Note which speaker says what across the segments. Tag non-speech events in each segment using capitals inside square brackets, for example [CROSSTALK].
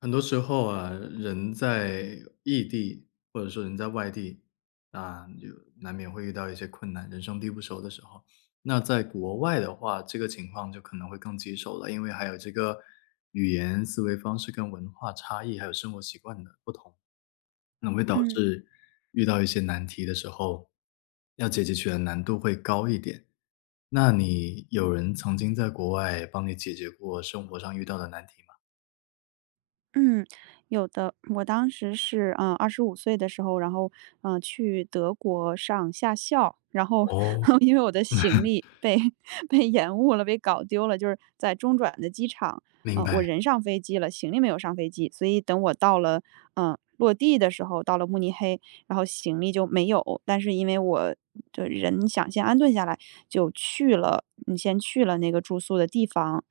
Speaker 1: 很多时候啊，人在异地或者说人在外地，啊，就难免会遇到一些困难，人生地不熟的时候。那在国外的话，这个情况就可能会更棘手了，因为还有这个语言、思维方式跟文化差异，还有生活习惯的不同，可能会导
Speaker 2: 嗯
Speaker 1: 致遇到一些难题的时候，要解决起来难度会高一点。那你有人曾经在国外帮你解决过生活上遇到的难题吗？
Speaker 2: 嗯，有的。我当时是，二十五岁的时候，然后，去德国上下校，然后
Speaker 1: 哦，
Speaker 2: [LAUGHS] 因为我的行
Speaker 1: [LAUGHS]
Speaker 2: 李被 [LAUGHS] 被延误了，被搞丢了，就是在中转的机场，
Speaker 1: 明白。
Speaker 2: 我人上飞机了，行李没有上飞机，所以等我到了，落地的时候，到了慕尼黑，然后行李就没有，但是因为我就人想先安顿下来，就去了，先去了那个住宿的地方。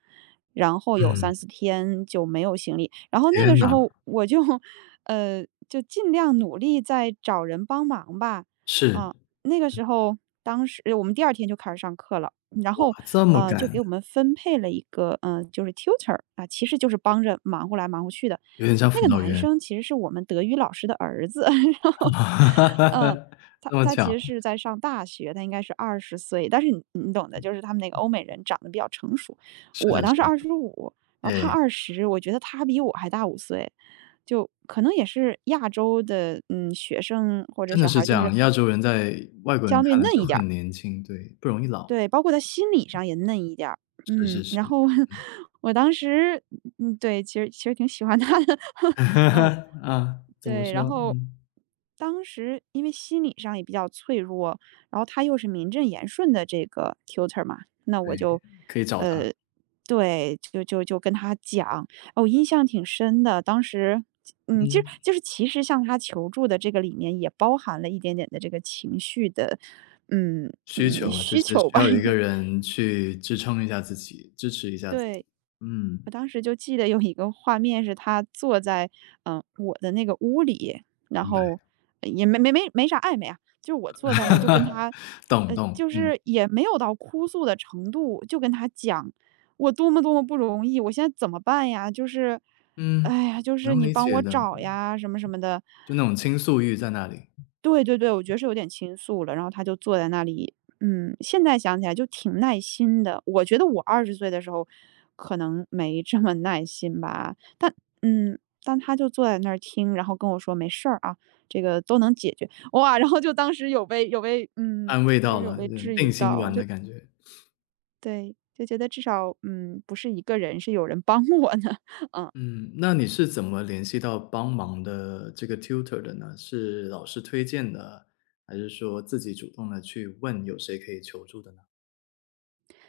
Speaker 2: 然后有
Speaker 1: 嗯，
Speaker 2: 三四天就没有行李。然后那个
Speaker 1: 天
Speaker 2: 时
Speaker 1: 呐，
Speaker 2: 候我就，[LAUGHS] 就尽量努力在找人帮忙吧。
Speaker 1: 是，
Speaker 2: 啊，那个时候当时我们第二天就开始上课了，然
Speaker 1: 哇，
Speaker 2: 后，
Speaker 1: 这么
Speaker 2: 就
Speaker 1: 赶，
Speaker 2: 给我们分配了一个，就是 tutor，啊，其实就是帮着忙活来忙活去的。
Speaker 1: 有点像
Speaker 2: 那
Speaker 1: 辅
Speaker 2: 个
Speaker 1: 导
Speaker 2: 男
Speaker 1: 员。
Speaker 2: 生其实是我们德语老师的儿子，[LAUGHS] 然后，嗯，
Speaker 1: [LAUGHS]
Speaker 2: 他
Speaker 1: 这么
Speaker 2: 他
Speaker 1: 巧，
Speaker 2: 其实是在上大学，他应该是二十岁，但是你懂的，就是他们那个欧美人长得比较成熟。
Speaker 1: 是
Speaker 2: 我
Speaker 1: 的是
Speaker 2: 当时二十五，然
Speaker 1: 的，
Speaker 2: 后他
Speaker 1: 哎，
Speaker 2: 二十，我觉得他比我还大五岁，就可能也是亚洲的，学生或者
Speaker 1: 真的
Speaker 2: 小孩
Speaker 1: 是
Speaker 2: 儿
Speaker 1: 这
Speaker 2: 就
Speaker 1: 样，
Speaker 2: 是
Speaker 1: 亚洲人在外国人
Speaker 2: 相对
Speaker 1: 看来
Speaker 2: 嫩
Speaker 1: 就
Speaker 2: 一点
Speaker 1: 很年轻，对，不容易老，
Speaker 2: 对，包括他心理上也嫩一点儿。
Speaker 1: 是
Speaker 2: 嗯，
Speaker 1: 是
Speaker 2: 然
Speaker 1: 是。
Speaker 2: 后 [LAUGHS] 我当时对，其实挺喜欢他的，[LAUGHS] 嗯。
Speaker 1: [LAUGHS] 啊，怎么
Speaker 2: 对，然
Speaker 1: 说？
Speaker 2: 后
Speaker 1: 嗯，
Speaker 2: 当时因为心理上也比较脆弱，然后他又是名正言顺的这个 tutor 嘛，那我
Speaker 1: 对，
Speaker 2: 就，
Speaker 1: 可以找他。
Speaker 2: 呃，对，就跟他讲，哦，印象挺深的。当时，就
Speaker 1: 嗯，
Speaker 2: 就是其实向他求助的这个里面也包含了一点点的这个情绪的，
Speaker 1: 需求就
Speaker 2: 需
Speaker 1: 是
Speaker 2: 求
Speaker 1: 需
Speaker 2: 吧，
Speaker 1: 要有一
Speaker 2: 因
Speaker 1: 个
Speaker 2: 为
Speaker 1: 人去支撑一下自己，支持一下自己。
Speaker 2: 对，
Speaker 1: 嗯，
Speaker 2: 我当时就记得有一个画面是他坐在，我的那个屋里，然
Speaker 1: 明白，
Speaker 2: 后也没啥暧昧啊，就是我坐在那儿就跟
Speaker 1: [LAUGHS]
Speaker 2: 他，
Speaker 1: 懂懂，
Speaker 2: 就
Speaker 1: 嗯，
Speaker 2: 是也没有到哭诉的程度，就跟他讲我多么多么不容易，我现在怎么办呀？就是，
Speaker 1: 嗯，
Speaker 2: 哎呀，就是
Speaker 1: 能
Speaker 2: 你
Speaker 1: 理
Speaker 2: 帮
Speaker 1: 解
Speaker 2: 我
Speaker 1: 的，
Speaker 2: 找呀，什么什么的。
Speaker 1: 就那种倾诉欲在那里。
Speaker 2: 对对对，我觉得是有点倾诉了，然后他就坐在那里，现在想起来就挺耐心的。我觉得我二十岁的时候可能没这么耐心吧，嗯，但他就坐在那儿听，然后跟我说："没事儿啊，这个都能解决。"哇，然后就当时有被有被嗯，
Speaker 1: 安慰
Speaker 2: 就
Speaker 1: 到
Speaker 2: 是有
Speaker 1: 了，
Speaker 2: 被
Speaker 1: 嗯，
Speaker 2: 治
Speaker 1: 定
Speaker 2: 愈
Speaker 1: 心
Speaker 2: 到，
Speaker 1: 丸
Speaker 2: 就
Speaker 1: 的感觉。
Speaker 2: 对，就觉得至少，不是一个人，是有人帮我呢。
Speaker 1: 嗯，那你是怎么联系到帮忙的这个 tutor 的呢？是老师推荐的，还是说自己主动的去问有谁可以求助的呢？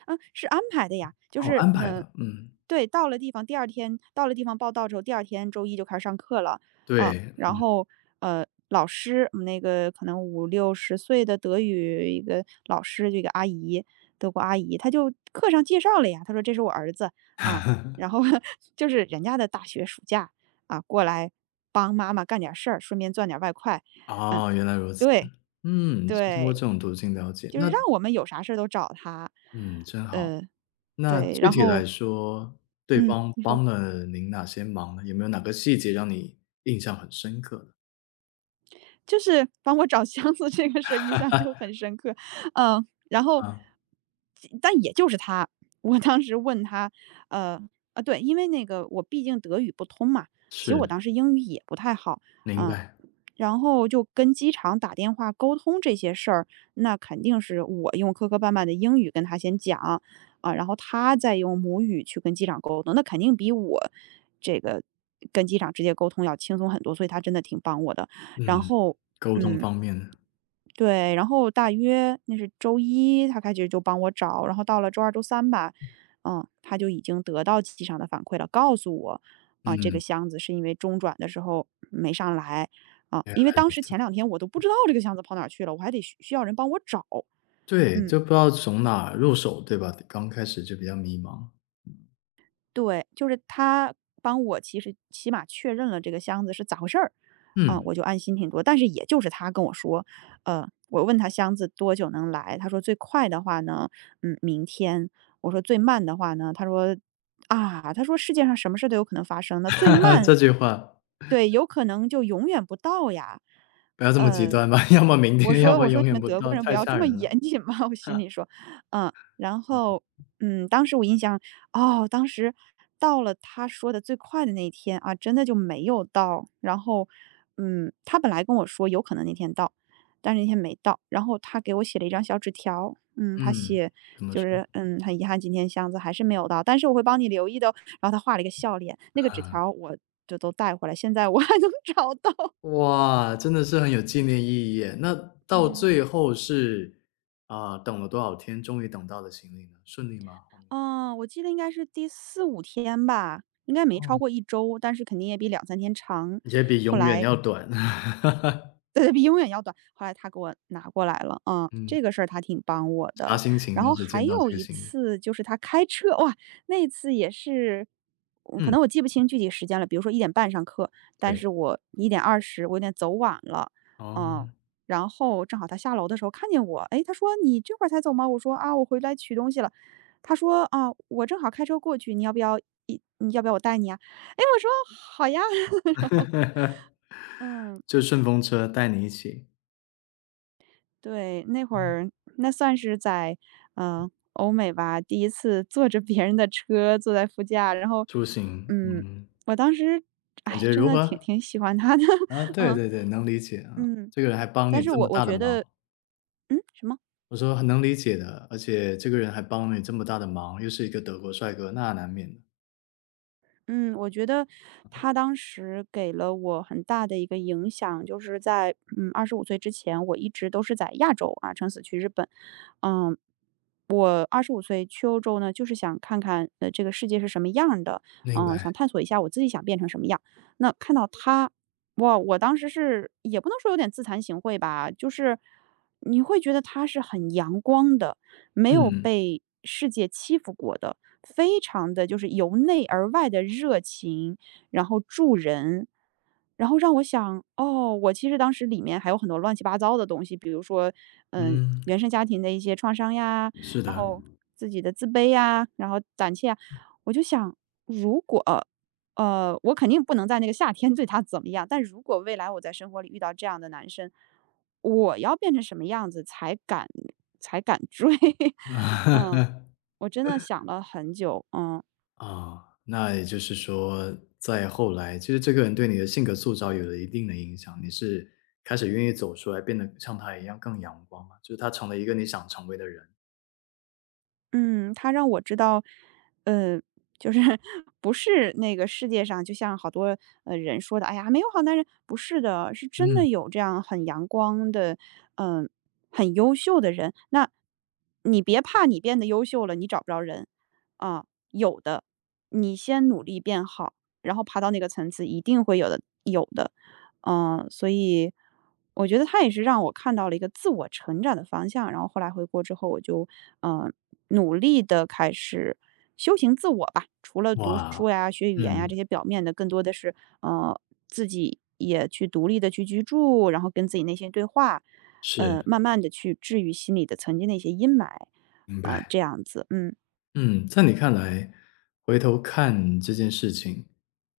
Speaker 2: 嗯，是安排的呀，就
Speaker 1: 哦，
Speaker 2: 是
Speaker 1: 安排的，嗯，
Speaker 2: 对，到了地方，第二天到了地方报到之后，第二天周一就开始上课了，啊，
Speaker 1: 对，
Speaker 2: 然后老师，我们那个可能五六十岁的德语一个老师，这个阿姨，德国阿姨，她就课上介绍了呀，她说这是我儿子啊，然后 [LAUGHS] 就是人家的大学暑假啊，过来帮妈妈干点事儿，顺便赚点外快，嗯，
Speaker 1: 哦，原来如此。
Speaker 2: 对
Speaker 1: 嗯，是通过这
Speaker 2: 对，
Speaker 1: 种途径了解，
Speaker 2: 就
Speaker 1: 那
Speaker 2: 是让我们有啥事儿都找他，
Speaker 1: 嗯，真好。
Speaker 2: 呃，
Speaker 1: 那
Speaker 2: 对，
Speaker 1: 具
Speaker 2: 然
Speaker 1: 体来
Speaker 2: 后
Speaker 1: 说，对
Speaker 2: 嗯，
Speaker 1: 方
Speaker 2: 你说。
Speaker 1: 帮了您哪些忙呢？有没有哪个细节让你印象很深刻的？
Speaker 2: 就是帮我找箱子这个事儿印象就很深刻。然后
Speaker 1: 啊，
Speaker 2: 但也就是他，我当时问他，呃，啊对，因为那个我毕竟德语不通嘛，其实我
Speaker 1: 是，
Speaker 2: 当时英语也不太好，
Speaker 1: 明
Speaker 2: 嗯，
Speaker 1: 白，
Speaker 2: 然后就跟机场打电话沟通这些事儿，那肯定是我用磕磕绊绊的英语跟他先讲，啊，然后他再用母语去跟机长沟通，那肯定比我这个跟机长直接沟通要轻松很多，所以他真的挺帮我的。然
Speaker 1: 嗯，
Speaker 2: 后
Speaker 1: 沟通
Speaker 2: 嗯，
Speaker 1: 方面的。
Speaker 2: 对，然后大约那是周一，他开始就帮我找，然后到了周二、周三吧，他就已经得到机器上的反馈了，告诉我，啊，这个
Speaker 1: 嗯，
Speaker 2: 箱子是因为中转的时候没上来，啊，
Speaker 1: 原
Speaker 2: 因为
Speaker 1: 来
Speaker 2: 当
Speaker 1: 如
Speaker 2: 时
Speaker 1: 此。
Speaker 2: 前2天我都不知道这个箱子跑哪儿去了，我还得需要人帮我找，
Speaker 1: 对，
Speaker 2: 嗯。
Speaker 1: 就不知道从哪入手，对吧？刚开始就比较迷茫。
Speaker 2: 对，就是他帮我其实起码确认了这个箱子是咋回事儿，啊，
Speaker 1: 嗯，
Speaker 2: 我就安心挺多。但是也就是他跟我说，我问他箱子多久能来，他说最快的话呢，明天。我说最慢的话呢，他说啊，他说世界上什么事都有可能发生那最
Speaker 1: [LAUGHS]
Speaker 2: 慢
Speaker 1: 这句话
Speaker 2: 对，有可能就永远不到呀。
Speaker 1: 不要这么极
Speaker 2: 呃，
Speaker 1: 端吧，[LAUGHS] 要么明
Speaker 2: 我
Speaker 1: 天，要
Speaker 2: 说
Speaker 1: 么
Speaker 2: 我说
Speaker 1: 永
Speaker 2: 你
Speaker 1: 远
Speaker 2: 们
Speaker 1: 不
Speaker 2: 德
Speaker 1: 到，
Speaker 2: 国人不
Speaker 1: 太
Speaker 2: 要
Speaker 1: 吓
Speaker 2: 这么
Speaker 1: 人了。
Speaker 2: 严谨嘛，[LAUGHS] 我心里说，嗯，然
Speaker 1: 啊
Speaker 2: 后当时我印象，哦，当时到了他说的最快的那一天啊，真的就没有到。然后，他本来跟我说有可能那天到，但是那天没到。然后他给我写了一张小纸条，他
Speaker 1: 嗯，
Speaker 2: 写
Speaker 1: 怎么
Speaker 2: 就
Speaker 1: 说？
Speaker 2: 是，很遗憾今天箱子还是没有到，但是我会帮你留意的哦。然后他画了一个笑脸，那个纸
Speaker 1: 啊，
Speaker 2: 条我就都带回来，现在我还能 [LAUGHS] 找到。
Speaker 1: 哇，真的是很有纪念意义耶。那到
Speaker 2: 嗯，
Speaker 1: 最后是，啊，等了多少天，终于等到了行李呢？顺利吗？后面
Speaker 2: 哦，我记得应该是第四五天吧，应该没超
Speaker 1: 哦，
Speaker 2: 过一周，但是肯定也比两三天长。
Speaker 1: 也比永
Speaker 2: 后
Speaker 1: 远
Speaker 2: 来
Speaker 1: 要短。[LAUGHS]
Speaker 2: 对对，比永远要短。后来他给我拿过来了，
Speaker 1: 嗯，
Speaker 2: 这个事儿他挺帮我
Speaker 1: 啥
Speaker 2: 的。
Speaker 1: 心情
Speaker 2: 然
Speaker 1: 当
Speaker 2: 后
Speaker 1: 时
Speaker 2: 还
Speaker 1: 见到
Speaker 2: 有
Speaker 1: 这个
Speaker 2: 一
Speaker 1: 行李？
Speaker 2: 次就是他开车，哇，那次也是，可
Speaker 1: 嗯，
Speaker 2: 能我记不清具体时间了，比如说1点半上课，但
Speaker 1: 对，
Speaker 2: 是我1点20，我有点走晚了，嗯，
Speaker 1: 哦。
Speaker 2: 然后正好他下楼的时候看见我，哎，他说你这会儿才走吗？我说啊，我回来取东西了。他说啊，我正好开车过去，你要不要我带你啊？哎，我说好呀，[LAUGHS] 然后
Speaker 1: [LAUGHS]
Speaker 2: 嗯，
Speaker 1: 就顺风车带你一起
Speaker 2: 对，那会儿那算是在，欧美吧，第一次坐着别人的车，坐在副驾，然后，
Speaker 1: 出行，
Speaker 2: 嗯，
Speaker 1: 嗯，
Speaker 2: 我当时，
Speaker 1: 感
Speaker 2: 哎，
Speaker 1: 觉
Speaker 2: 真
Speaker 1: 如
Speaker 2: 的挺
Speaker 1: 何？
Speaker 2: 挺喜欢他的，
Speaker 1: 啊，
Speaker 2: [LAUGHS]
Speaker 1: 对
Speaker 2: 嗯，
Speaker 1: 对对，能理解啊，
Speaker 2: 嗯，
Speaker 1: 这个人还帮你
Speaker 2: 但是
Speaker 1: 这
Speaker 2: 我
Speaker 1: 么
Speaker 2: 我
Speaker 1: 大的
Speaker 2: 觉
Speaker 1: 忙，
Speaker 2: 得什么？
Speaker 1: 我说很能理解的，而且这个人还帮你这么大的忙，又是一个德国帅哥，那难免的。
Speaker 2: 嗯，我觉得他当时给了我很大的一个影响，就是在，二十五岁之前，我一直都是在亚洲啊，撑死去日本，嗯，我二十五岁去欧洲呢，就是想看看，这个世界是什么样儿的，
Speaker 1: 明白，
Speaker 2: 想探索一下我自己想变成什么样。那看到他，哇，我当时是也不能说有点自惭形秽吧，就是你会觉得他是很阳光的，没有
Speaker 1: 嗯
Speaker 2: 被世界欺负过的，非常的就是由内而外的热情，然后助人，然后让我想，哦，我其实当时里面还有很多乱七八糟的东西，比如说，
Speaker 1: 嗯，
Speaker 2: 原生家庭的一些创伤呀，
Speaker 1: 是
Speaker 2: 然
Speaker 1: 的，
Speaker 2: 后自己的自卑呀，然后胆怯啊，我就想，如果，我肯定不能在那个夏天 [LAUGHS] 对他怎么样，但如果未来我在生活里遇到这样的男生，我要变成什么样子才敢追？[LAUGHS] 嗯，
Speaker 1: [LAUGHS]
Speaker 2: 我真的想了很久，嗯。
Speaker 1: 啊，那也就是说，在后来，其实这个人对你的性格塑造有了一定的影响，你是开始愿意走出来，变得像他一样更阳光嘛，就是他成了一个你想成为的人。
Speaker 2: 嗯，他让我知道，呃，就是 [LAUGHS] 不是那个世界上，就像好多人说的，哎呀，没有好男人，不是的，是真
Speaker 1: 嗯，
Speaker 2: 的有这样很阳光的，嗯、很优秀的人。那你别怕，你变得优秀了，你找不着人啊，有的，你先努力变好，然后爬到那个层次，一定会有的，有的。所以我觉得他也是让我看到了一个自我成长的方向。然后后来回国之后，我就嗯、呃努力的开始修行自我吧。除了读
Speaker 1: 哇，
Speaker 2: 书呀、学语言呀这
Speaker 1: 嗯。
Speaker 2: 些表面的，更多的是呃自己也去独立的去居住，然后跟自己内心对话，
Speaker 1: 是，
Speaker 2: 慢慢的去治愈心里的曾经的一些阴霾，
Speaker 1: 明
Speaker 2: 啊、
Speaker 1: 白。
Speaker 2: 这样子，嗯
Speaker 1: 嗯，在你看来，回头看这件事情，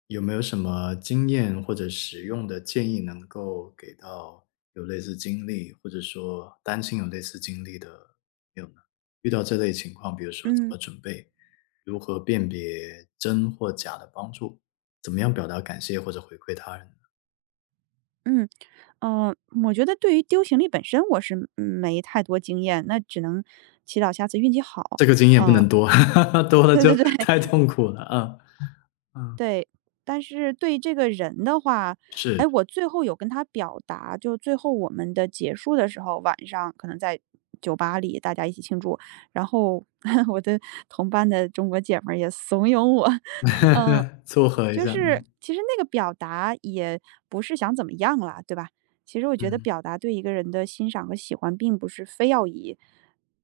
Speaker 1: 有没有什么经验或者实用的建议能够给到有类似经历，或者说担心有类似经历的朋友呢？遇到这类情况，比如说怎么
Speaker 2: 嗯。
Speaker 1: 准备，如何辨别真或假的帮助，怎么样表达感谢或者回馈他人呢
Speaker 2: 嗯，呃，我觉得对于丢行李本身我是没太多经验，那只能祈祷下次运气好，
Speaker 1: 这个经验不
Speaker 2: 啊，
Speaker 1: 能多，[LAUGHS] 多了
Speaker 2: 对对
Speaker 1: 就
Speaker 2: 对。
Speaker 1: 太痛苦了啊。
Speaker 2: 对，但是对这个人的话，
Speaker 1: 是，
Speaker 2: 哎，我最后有跟他表达，就最后我们的结束的时候，晚上可能在酒吧里大家一起庆祝，然后 [LAUGHS] 我的同班的中国姐们儿也怂恿我，[LAUGHS] 嗯，
Speaker 1: [LAUGHS] 撮合一
Speaker 2: 就
Speaker 1: 下，
Speaker 2: 是
Speaker 1: 嗯，
Speaker 2: 其实那个表达也不是想怎么样啦，对吧？其实我觉得
Speaker 1: 嗯。
Speaker 2: 表达对一个人的欣赏和喜欢，并不是非要以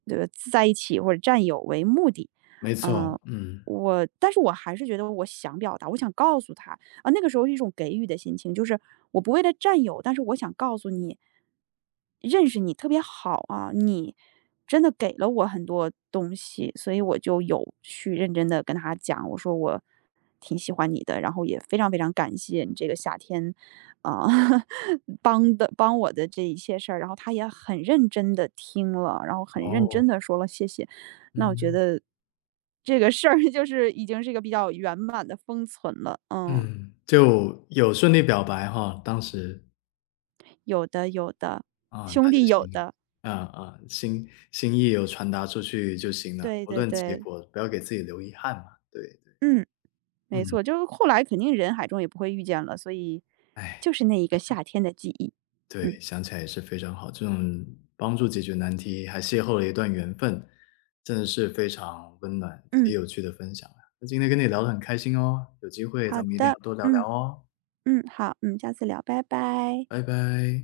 Speaker 2: 这个在一起或者占有为目的，
Speaker 1: 没错，
Speaker 2: 嗯、
Speaker 1: 嗯，
Speaker 2: 但是我还是觉得我想表达，我想告诉他，啊，那个时候是一种给予的心情，就是我不为了占有，但是我想告诉你，认识你特别好啊，你真的给了我很多东西，所以我就有去认真的跟他讲，我说我挺喜欢你的，然后也非常非常感谢你这个夏天啊、[LAUGHS] 帮我的这一些事儿，然后他也很认真的听了，然后很认
Speaker 1: 哦，
Speaker 2: 真的说了谢谢，那我觉
Speaker 1: 嗯，
Speaker 2: 得这个事儿 [LAUGHS] 就是已经是一个比较圆满的封存了。嗯，
Speaker 1: 嗯，就有顺利表白哈，当时，
Speaker 2: 有的有的，
Speaker 1: 啊，
Speaker 2: 兄
Speaker 1: 那就
Speaker 2: 弟有
Speaker 1: 行，
Speaker 2: 的，
Speaker 1: 啊，啊，心心意有传达出去就行了，
Speaker 2: 对
Speaker 1: 不
Speaker 2: 对
Speaker 1: 论结
Speaker 2: 对，
Speaker 1: 果，不要给自己留遗憾嘛，对，对
Speaker 2: 嗯，没
Speaker 1: 嗯，
Speaker 2: 错，就是后来肯定人海中也不会遇见了，所以
Speaker 1: 哎，
Speaker 2: 就是那一个夏天的记忆。
Speaker 1: 对，
Speaker 2: 嗯
Speaker 1: 想起来也是非常好，这种帮助解决难题，还邂逅了一段缘分，真的是非常温暖也
Speaker 2: 嗯，
Speaker 1: 有趣的分享啊，那今天跟你聊得很开心哦，有机会
Speaker 2: 好
Speaker 1: 咱们一定要
Speaker 2: 的，
Speaker 1: 多聊
Speaker 2: 嗯
Speaker 1: 聊哦，
Speaker 2: 嗯，好，下次聊，拜拜。
Speaker 1: 拜拜。